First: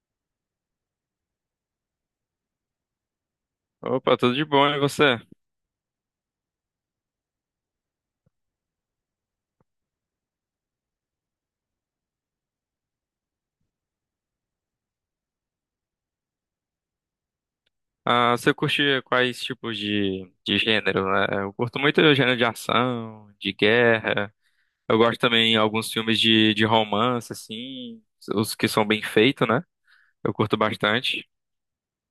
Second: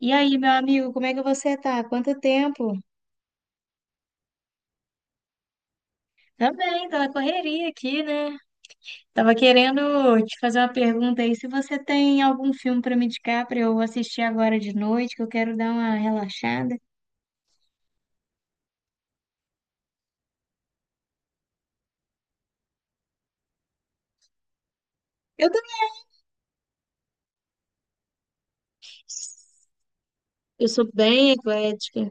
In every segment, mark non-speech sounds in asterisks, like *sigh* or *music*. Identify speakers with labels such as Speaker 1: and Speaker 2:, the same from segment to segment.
Speaker 1: E aí, meu amigo, como é que você tá? Quanto tempo?
Speaker 2: Opa, tudo de bom, e você?
Speaker 1: Também, tô na correria aqui, né? Tava querendo te fazer uma pergunta aí, se você tem algum filme pra me indicar pra eu assistir agora de noite, que eu quero dar uma relaxada.
Speaker 2: Ah, você curte quais tipos de gênero, né? Eu curto muito o gênero de ação, de guerra. Eu gosto
Speaker 1: Eu
Speaker 2: também de
Speaker 1: também,
Speaker 2: alguns filmes de romance, assim, os que são bem feitos, né? Eu curto
Speaker 1: eu
Speaker 2: bastante.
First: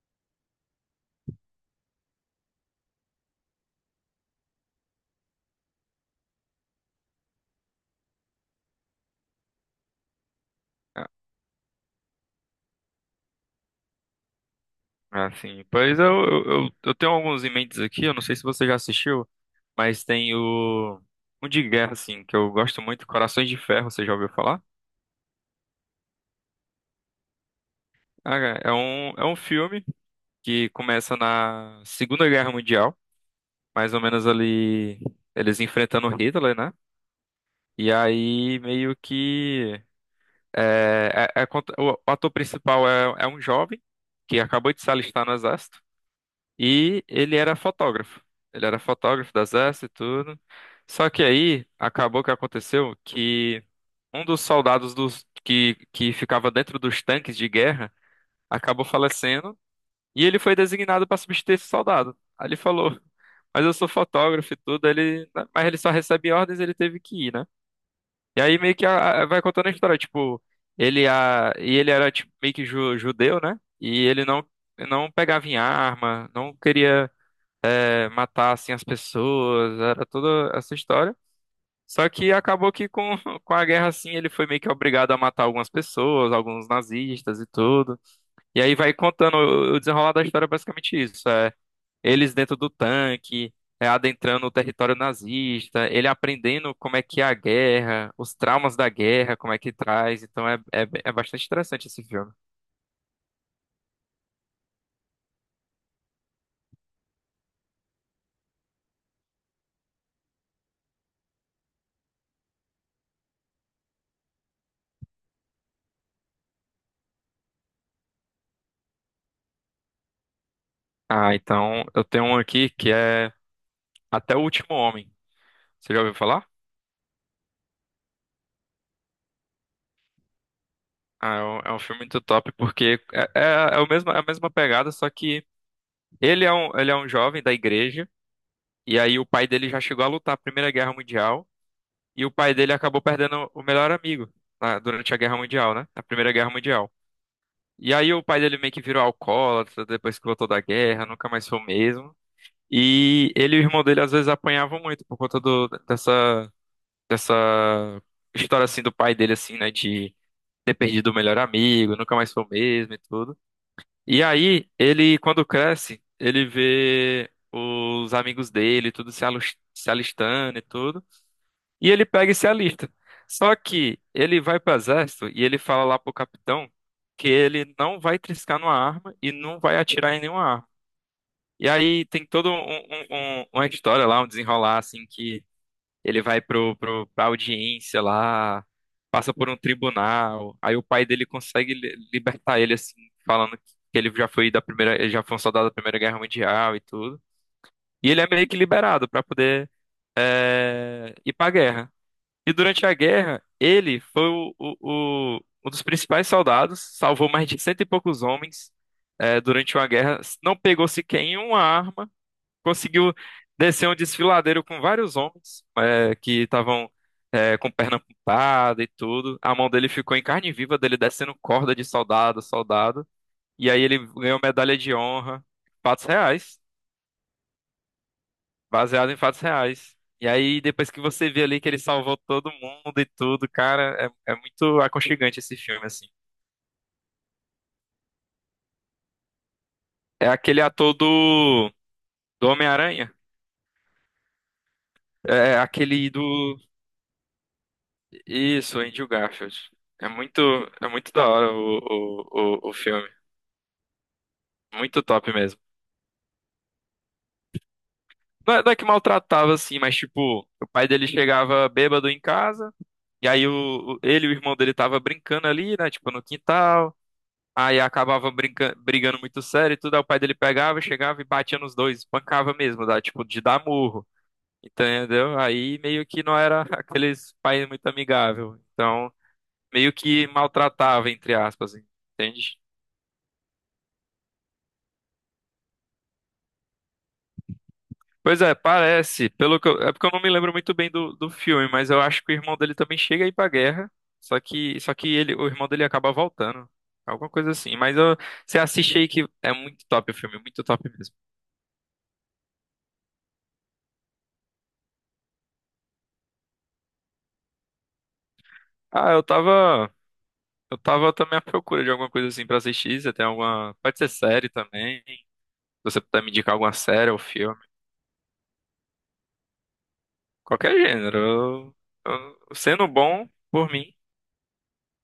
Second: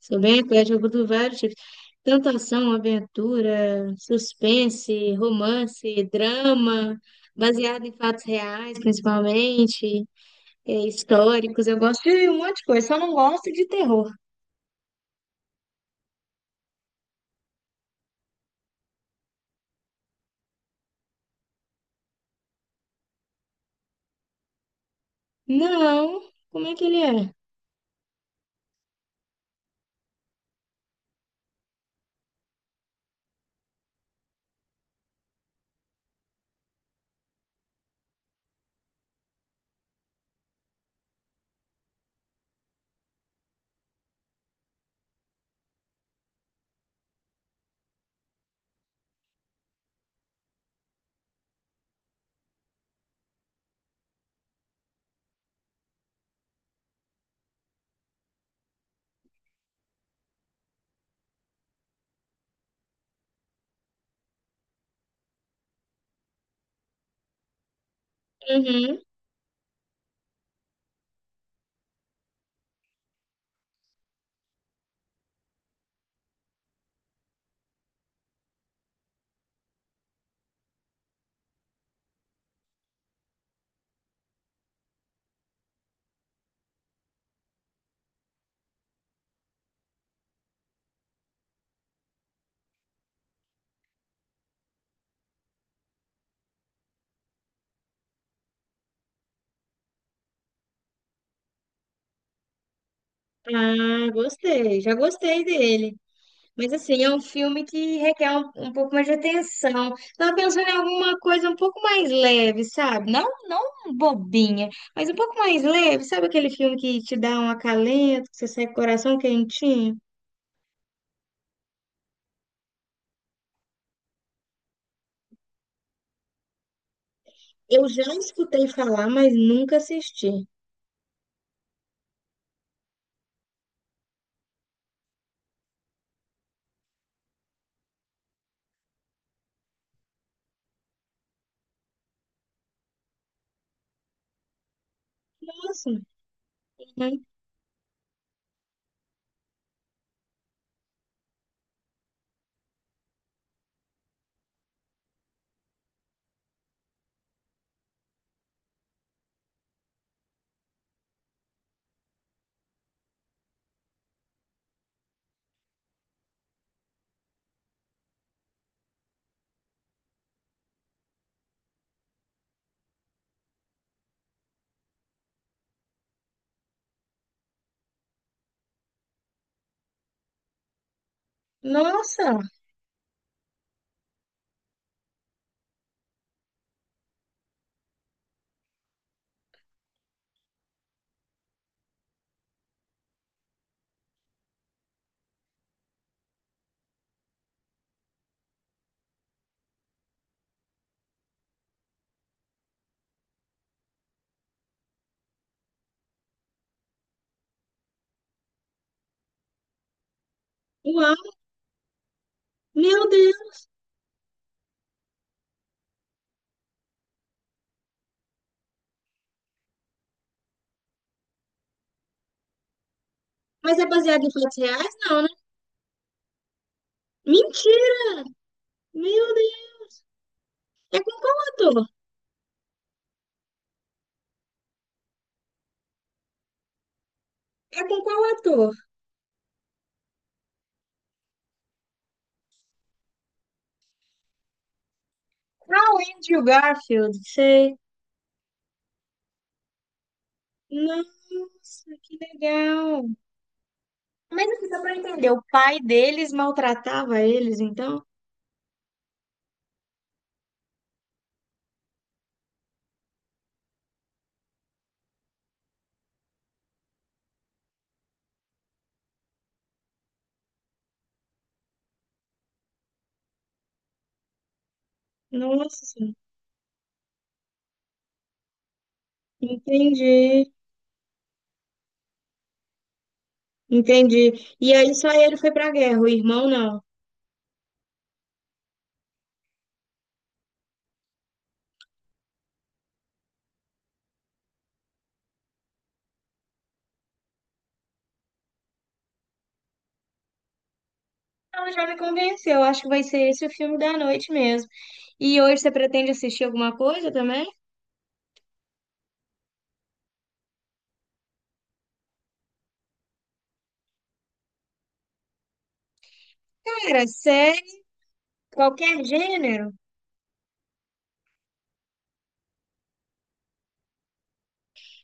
Speaker 1: sou bem eclética, eu curto vários tipos. Tanto ação, aventura, suspense, romance, drama, baseado em fatos reais, principalmente,
Speaker 2: Ah,
Speaker 1: históricos. Eu gosto de um monte de coisa, só não gosto de terror.
Speaker 2: Assim, pois eu tenho alguns em mentes aqui, eu não sei se você já assistiu, mas tem o um de guerra, assim, que eu gosto muito, Corações de Ferro, você já ouviu falar?
Speaker 1: Não, como é que ele é?
Speaker 2: Ah, é um filme que começa na Segunda Guerra Mundial, mais ou menos ali, eles enfrentando o Hitler, né? E aí meio que o ator principal é um jovem que acabou de se alistar no exército e ele era fotógrafo. Ele era fotógrafo do exército e tudo. Só que aí acabou que aconteceu que um dos soldados que ficava dentro dos tanques de guerra acabou falecendo e ele foi designado para substituir esse soldado. Aí ele falou, mas eu sou fotógrafo e tudo, mas ele só recebe ordens, ele teve que ir, né? E aí meio que
Speaker 1: Uhum.
Speaker 2: vai contando a história, tipo, e ele era tipo, meio que judeu, né? E ele não, não pegava em arma, não queria, matar assim as pessoas, era toda essa história. Só que acabou que com, *laughs* com a guerra assim, ele foi meio que obrigado a matar algumas pessoas, alguns nazistas e tudo. E aí vai contando o desenrolar da história, é basicamente isso. Eles dentro do tanque, adentrando o território nazista, ele aprendendo como é que é a guerra, os traumas da guerra, como é que traz. Então é bastante interessante esse filme.
Speaker 1: Ah, gostei. Já gostei dele. Mas assim, é um filme que requer um pouco mais de atenção. Tava pensando em alguma coisa um pouco mais leve, sabe? Não, não bobinha, mas um pouco mais leve. Sabe aquele filme que te dá um acalento, que você sai com o coração quentinho?
Speaker 2: Ah, então eu tenho um aqui que é Até o Último Homem. Você já ouviu falar?
Speaker 1: Eu já escutei falar, mas nunca assisti.
Speaker 2: Ah, é um filme muito top porque é o mesmo, é a mesma pegada, só que ele é um jovem da igreja, e aí o pai dele já chegou a lutar a Primeira Guerra Mundial, e o pai dele acabou perdendo o melhor amigo. Durante a Guerra Mundial, né?
Speaker 1: Nossa.
Speaker 2: A Primeira Guerra Mundial.
Speaker 1: Uhum.
Speaker 2: E aí o pai dele meio que virou alcoólatra depois que voltou da guerra, nunca mais foi o mesmo. E ele e o irmão dele às vezes apanhavam muito por conta dessa história assim do pai dele assim, né, de ter perdido o melhor amigo, nunca mais foi o mesmo e tudo. E aí ele quando cresce, ele vê os amigos dele, tudo se alistando e tudo. E ele pega e se alista. Só que ele vai para o exército e ele fala lá pro capitão que ele não vai triscar numa arma e não vai atirar em nenhuma arma. E aí tem
Speaker 1: Nossa.
Speaker 2: toda uma história lá, um desenrolar assim que ele vai pra audiência lá, passa por um tribunal, aí o pai dele consegue libertar ele assim, falando que ele já foi da primeira, ele já foi um soldado da Primeira Guerra Mundial e tudo. E ele é meio que liberado para poder ir para a guerra. E durante a guerra, ele foi um dos principais soldados, salvou mais de cento e poucos homens durante uma guerra, não pegou
Speaker 1: Uau.
Speaker 2: sequer em uma arma,
Speaker 1: Meu
Speaker 2: conseguiu
Speaker 1: Deus.
Speaker 2: descer um desfiladeiro com vários homens que estavam com perna amputada e tudo. A mão dele ficou em carne viva, dele descendo corda de soldado, a soldado. E
Speaker 1: Mas
Speaker 2: aí
Speaker 1: é
Speaker 2: ele
Speaker 1: baseado em
Speaker 2: ganhou
Speaker 1: fatos
Speaker 2: medalha de
Speaker 1: reais? Não, né?
Speaker 2: honra, fatos reais,
Speaker 1: Mentira.
Speaker 2: baseado em
Speaker 1: Meu
Speaker 2: fatos
Speaker 1: Deus.
Speaker 2: reais. E aí, depois
Speaker 1: É
Speaker 2: que
Speaker 1: com
Speaker 2: você
Speaker 1: qual
Speaker 2: vê ali que ele
Speaker 1: ator?
Speaker 2: salvou todo mundo e tudo, cara, é muito aconchegante esse filme, assim.
Speaker 1: É com qual ator?
Speaker 2: É aquele ator do Homem-Aranha. É é
Speaker 1: Ah, o
Speaker 2: aquele do.
Speaker 1: Andrew Garfield, sei.
Speaker 2: Isso, Andrew Garfield. É muito, é muito da hora
Speaker 1: Nossa, que
Speaker 2: o
Speaker 1: legal.
Speaker 2: filme.
Speaker 1: Mas assim, só pra
Speaker 2: Muito top
Speaker 1: entender, o
Speaker 2: mesmo.
Speaker 1: pai deles maltratava eles, então?
Speaker 2: Não é, não é que maltratava, assim, mas tipo, o pai dele chegava bêbado em casa, e aí ele e o irmão dele tava brincando ali, né? Tipo, no quintal. Aí acabava brigando muito sério e tudo. Aí o pai dele pegava, chegava e batia nos dois, espancava mesmo, dá, tipo, de dar murro. Entendeu? Aí
Speaker 1: Nossa,
Speaker 2: meio
Speaker 1: senhora.
Speaker 2: que não era *laughs* aqueles pais muito amigável. Então, meio que
Speaker 1: Entendi,
Speaker 2: maltratava, entre aspas, entende?
Speaker 1: entendi. E aí só ele foi pra guerra, o irmão não.
Speaker 2: Pois é, parece. É porque eu não me lembro muito bem do filme, mas eu acho que o irmão dele também chega a ir pra guerra. O irmão dele acaba voltando. Alguma coisa assim. Você assiste aí que é muito top o filme, muito top mesmo.
Speaker 1: Então já me convenceu, acho que vai ser esse o filme da noite mesmo. E hoje você pretende assistir alguma coisa também?
Speaker 2: Ah, eu tava. Eu tava também à procura de alguma coisa assim pra assistir. Você tem alguma. Pode ser série também. Se você puder me indicar alguma
Speaker 1: Cara,
Speaker 2: série ou filme.
Speaker 1: série, qualquer gênero.
Speaker 2: Qualquer gênero. Sendo bom, por mim.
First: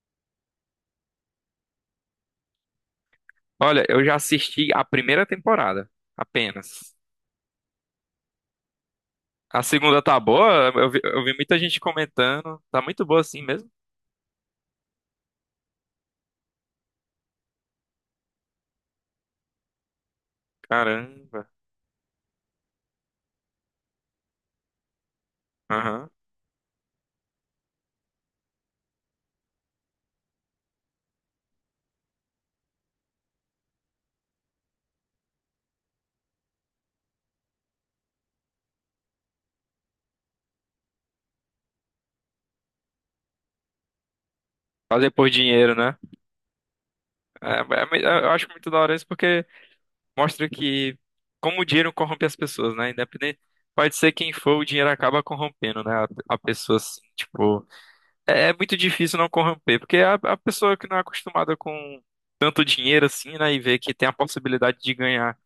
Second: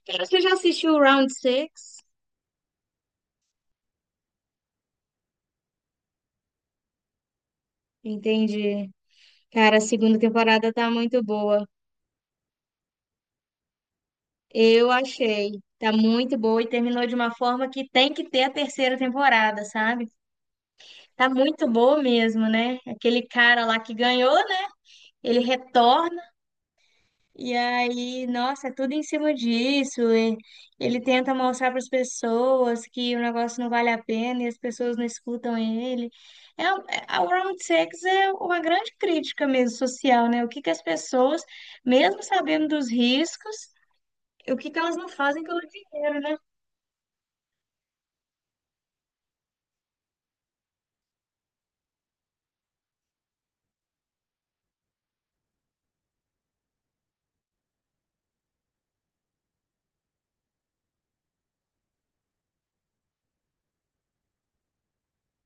Speaker 1: Cara, você já assistiu o Round Six?
Speaker 2: Olha, eu já assisti a primeira temporada. Apenas.
Speaker 1: Entendi.
Speaker 2: A
Speaker 1: Cara, a
Speaker 2: segunda
Speaker 1: segunda
Speaker 2: tá boa.
Speaker 1: temporada tá muito
Speaker 2: Eu vi muita
Speaker 1: boa.
Speaker 2: gente comentando. Tá muito boa assim mesmo.
Speaker 1: Eu achei. Tá muito boa e terminou de uma forma que tem que ter a terceira temporada, sabe? Tá
Speaker 2: Caramba.
Speaker 1: muito boa mesmo, né? Aquele cara lá que ganhou, né? Ele
Speaker 2: Aham.
Speaker 1: retorna e aí, nossa, é tudo em cima disso. E ele tenta mostrar para as pessoas que o negócio não vale a pena e as pessoas não escutam ele. É, a Round Six é uma grande crítica mesmo social, né? O que que as pessoas, mesmo sabendo dos riscos, o que que elas não
Speaker 2: Fazer por
Speaker 1: fazem pelo
Speaker 2: dinheiro, né?
Speaker 1: dinheiro, né?
Speaker 2: Eu acho muito da hora isso porque mostra que como o dinheiro corrompe as pessoas, né? Independente, pode ser quem for, o dinheiro acaba corrompendo, né? A pessoa, assim, tipo, é muito difícil não corromper, porque a pessoa que não é acostumada com tanto dinheiro assim, né? E vê que tem a possibilidade de ganhar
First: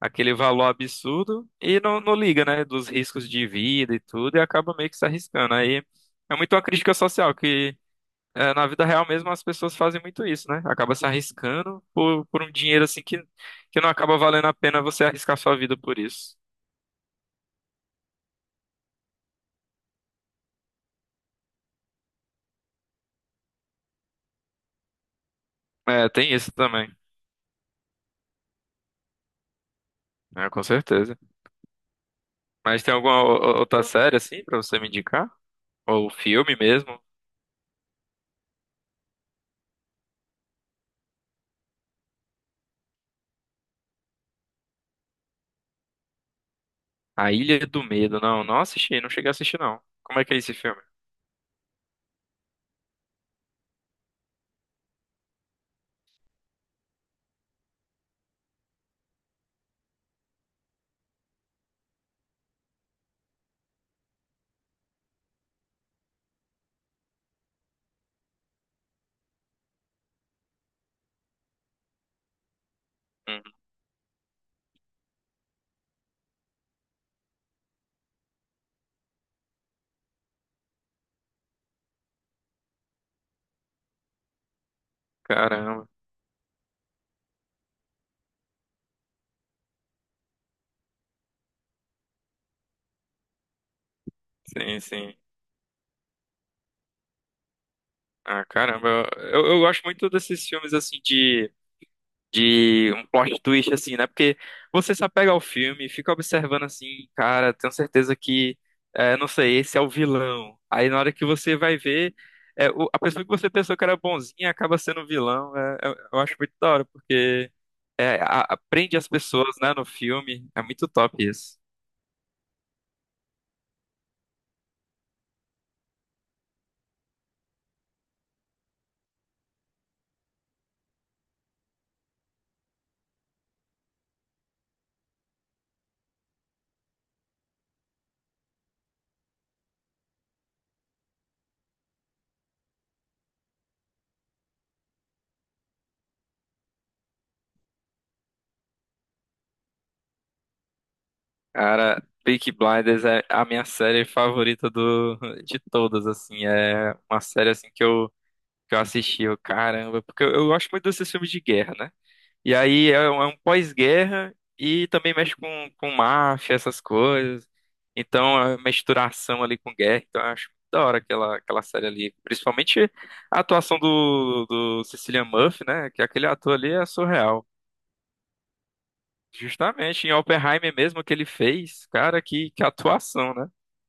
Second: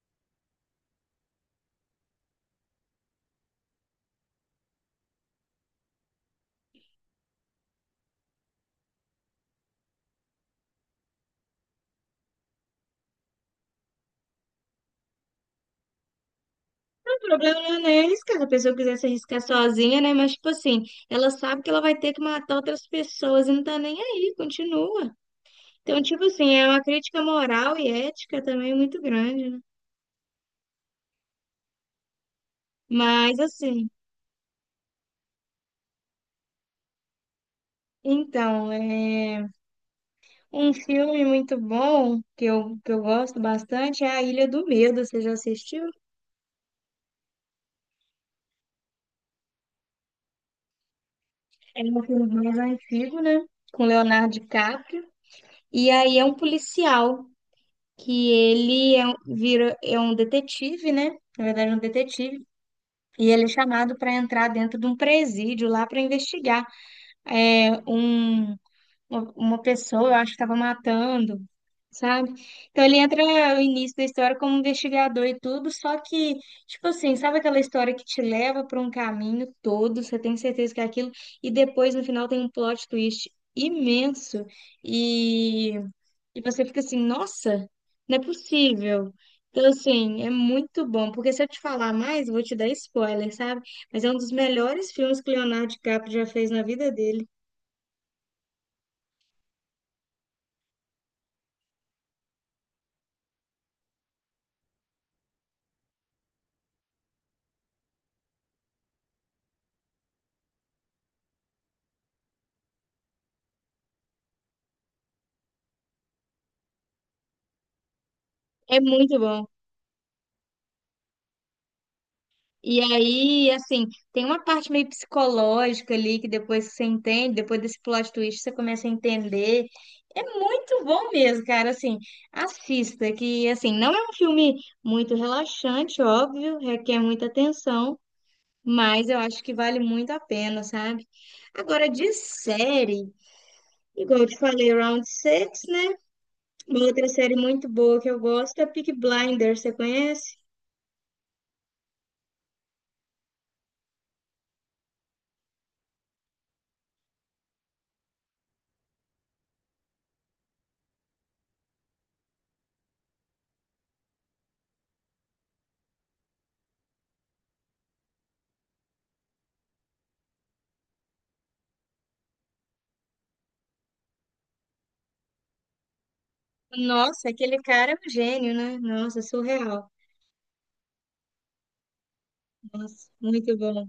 Speaker 2: aquele valor absurdo e não, não liga, né? Dos riscos de vida e tudo, e acaba meio que se arriscando. Aí é muito uma crítica social que na vida real mesmo as pessoas fazem muito isso, né? Acaba se arriscando por um dinheiro assim que não acaba valendo a pena você arriscar sua vida por isso.
Speaker 1: O problema não é neles, cara. Se a pessoa quiser se arriscar sozinha, né? Mas, tipo assim, ela sabe que ela vai ter que matar outras pessoas e não tá nem aí, continua. Então,
Speaker 2: É,
Speaker 1: tipo
Speaker 2: tem isso
Speaker 1: assim, é uma
Speaker 2: também,
Speaker 1: crítica moral e ética também muito grande, né?
Speaker 2: é. Com certeza. Mas tem alguma
Speaker 1: Mas,
Speaker 2: outra
Speaker 1: assim,
Speaker 2: série assim pra você me indicar? Ou filme mesmo?
Speaker 1: então, é... um filme muito bom que eu gosto bastante é A Ilha do Medo. Você já assistiu?
Speaker 2: A Ilha do Medo. Não, não assisti, não cheguei a assistir não. Como é que é esse filme?
Speaker 1: É um filme mais antigo, né? Com Leonardo DiCaprio. E aí é um policial. Que ele é, é um detetive, né? Na verdade, é um detetive. E ele é chamado para entrar dentro de um presídio lá para investigar é, um uma pessoa, eu acho que estava matando, sabe? Então ele entra
Speaker 2: Hum,
Speaker 1: no início da história como um investigador e tudo, só que, tipo assim, sabe aquela história que te leva para um caminho todo, você tem certeza que é aquilo, e depois no final tem um plot twist imenso e,
Speaker 2: caramba.
Speaker 1: e você fica assim, nossa, não é possível. Então, assim, é muito bom, porque se eu te falar mais, eu vou te dar spoiler, sabe? Mas é um dos
Speaker 2: Sim,
Speaker 1: melhores
Speaker 2: sim.
Speaker 1: filmes que Leonardo DiCaprio já fez na vida dele.
Speaker 2: Ah, caramba. Eu gosto muito desses filmes assim de um plot twist, assim, né? Porque você se apega ao filme, fica observando assim, cara, tenho certeza que, não sei, esse é o vilão. Aí na hora que você vai ver, a pessoa que você pensou que era bonzinha acaba sendo o vilão. Eu acho muito da hora, porque
Speaker 1: É
Speaker 2: aprende as
Speaker 1: muito bom.
Speaker 2: pessoas, né, no filme. É muito top isso.
Speaker 1: E aí, assim, tem uma parte meio psicológica ali que depois que você entende, depois desse plot twist você começa a entender. É muito bom mesmo, cara. Assim, assista, que assim, não é um filme muito relaxante, óbvio, requer muita atenção, mas eu acho que vale muito a pena, sabe? Agora, de série, igual eu te falei, Round Six, né? Uma outra série muito boa que eu gosto é Peaky Blinders, você conhece?
Speaker 2: Cara, Peaky Blinders é a minha série favorita de todas, assim. É uma série assim que eu assisti, eu, caramba, porque eu gosto muito desses filmes de guerra, né? E aí é um pós-guerra e também mexe com máfia, essas coisas. Então a misturação ali com guerra. Então eu acho muito da hora aquela, aquela série ali. Principalmente a atuação do Cillian Murphy, né? Que aquele ator ali é
Speaker 1: Nossa,
Speaker 2: surreal.
Speaker 1: aquele cara é um gênio, né? Nossa, surreal.
Speaker 2: Justamente em Oppenheimer mesmo que ele fez. Cara, que
Speaker 1: Nossa,
Speaker 2: atuação, né?
Speaker 1: muito bom.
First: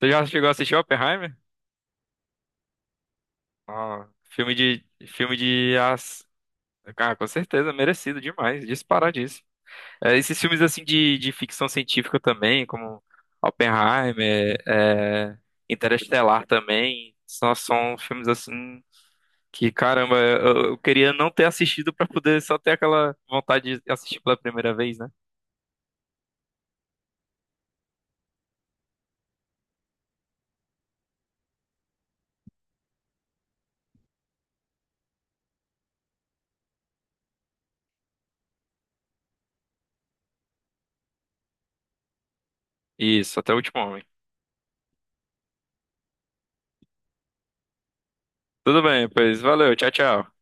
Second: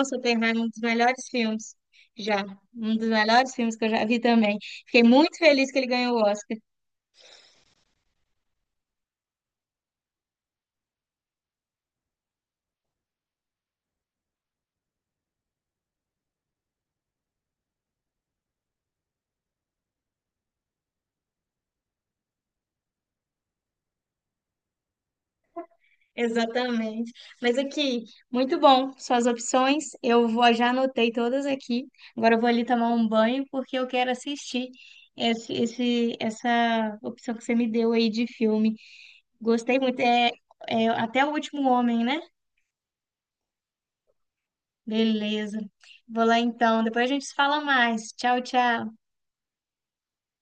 Speaker 2: Você já chegou a
Speaker 1: Oppenheimer é um
Speaker 2: assistir
Speaker 1: dos melhores
Speaker 2: Oppenheimer?
Speaker 1: filmes já. Um dos melhores filmes que eu já
Speaker 2: Ó,
Speaker 1: vi também. Fiquei muito
Speaker 2: filme
Speaker 1: feliz
Speaker 2: de
Speaker 1: que ele ganhou o
Speaker 2: as...
Speaker 1: Oscar.
Speaker 2: Cara, com certeza, merecido demais, disparadíssimo. É, esses filmes assim de ficção científica também, como Oppenheimer, é, Interestelar também, só são filmes assim que, caramba, eu queria não ter assistido pra poder só ter aquela vontade de assistir pela primeira vez, né?
Speaker 1: Exatamente. Mas aqui, muito bom. Suas opções, eu vou, já anotei todas aqui. Agora eu vou ali tomar um banho porque eu quero assistir essa opção que você me deu aí de filme. Gostei muito. É, é até o último homem, né?
Speaker 2: Isso, até o último homem.
Speaker 1: Beleza. Vou lá então. Depois a gente se fala mais. Tchau,
Speaker 2: Tudo
Speaker 1: tchau.
Speaker 2: bem, pois valeu, tchau, tchau.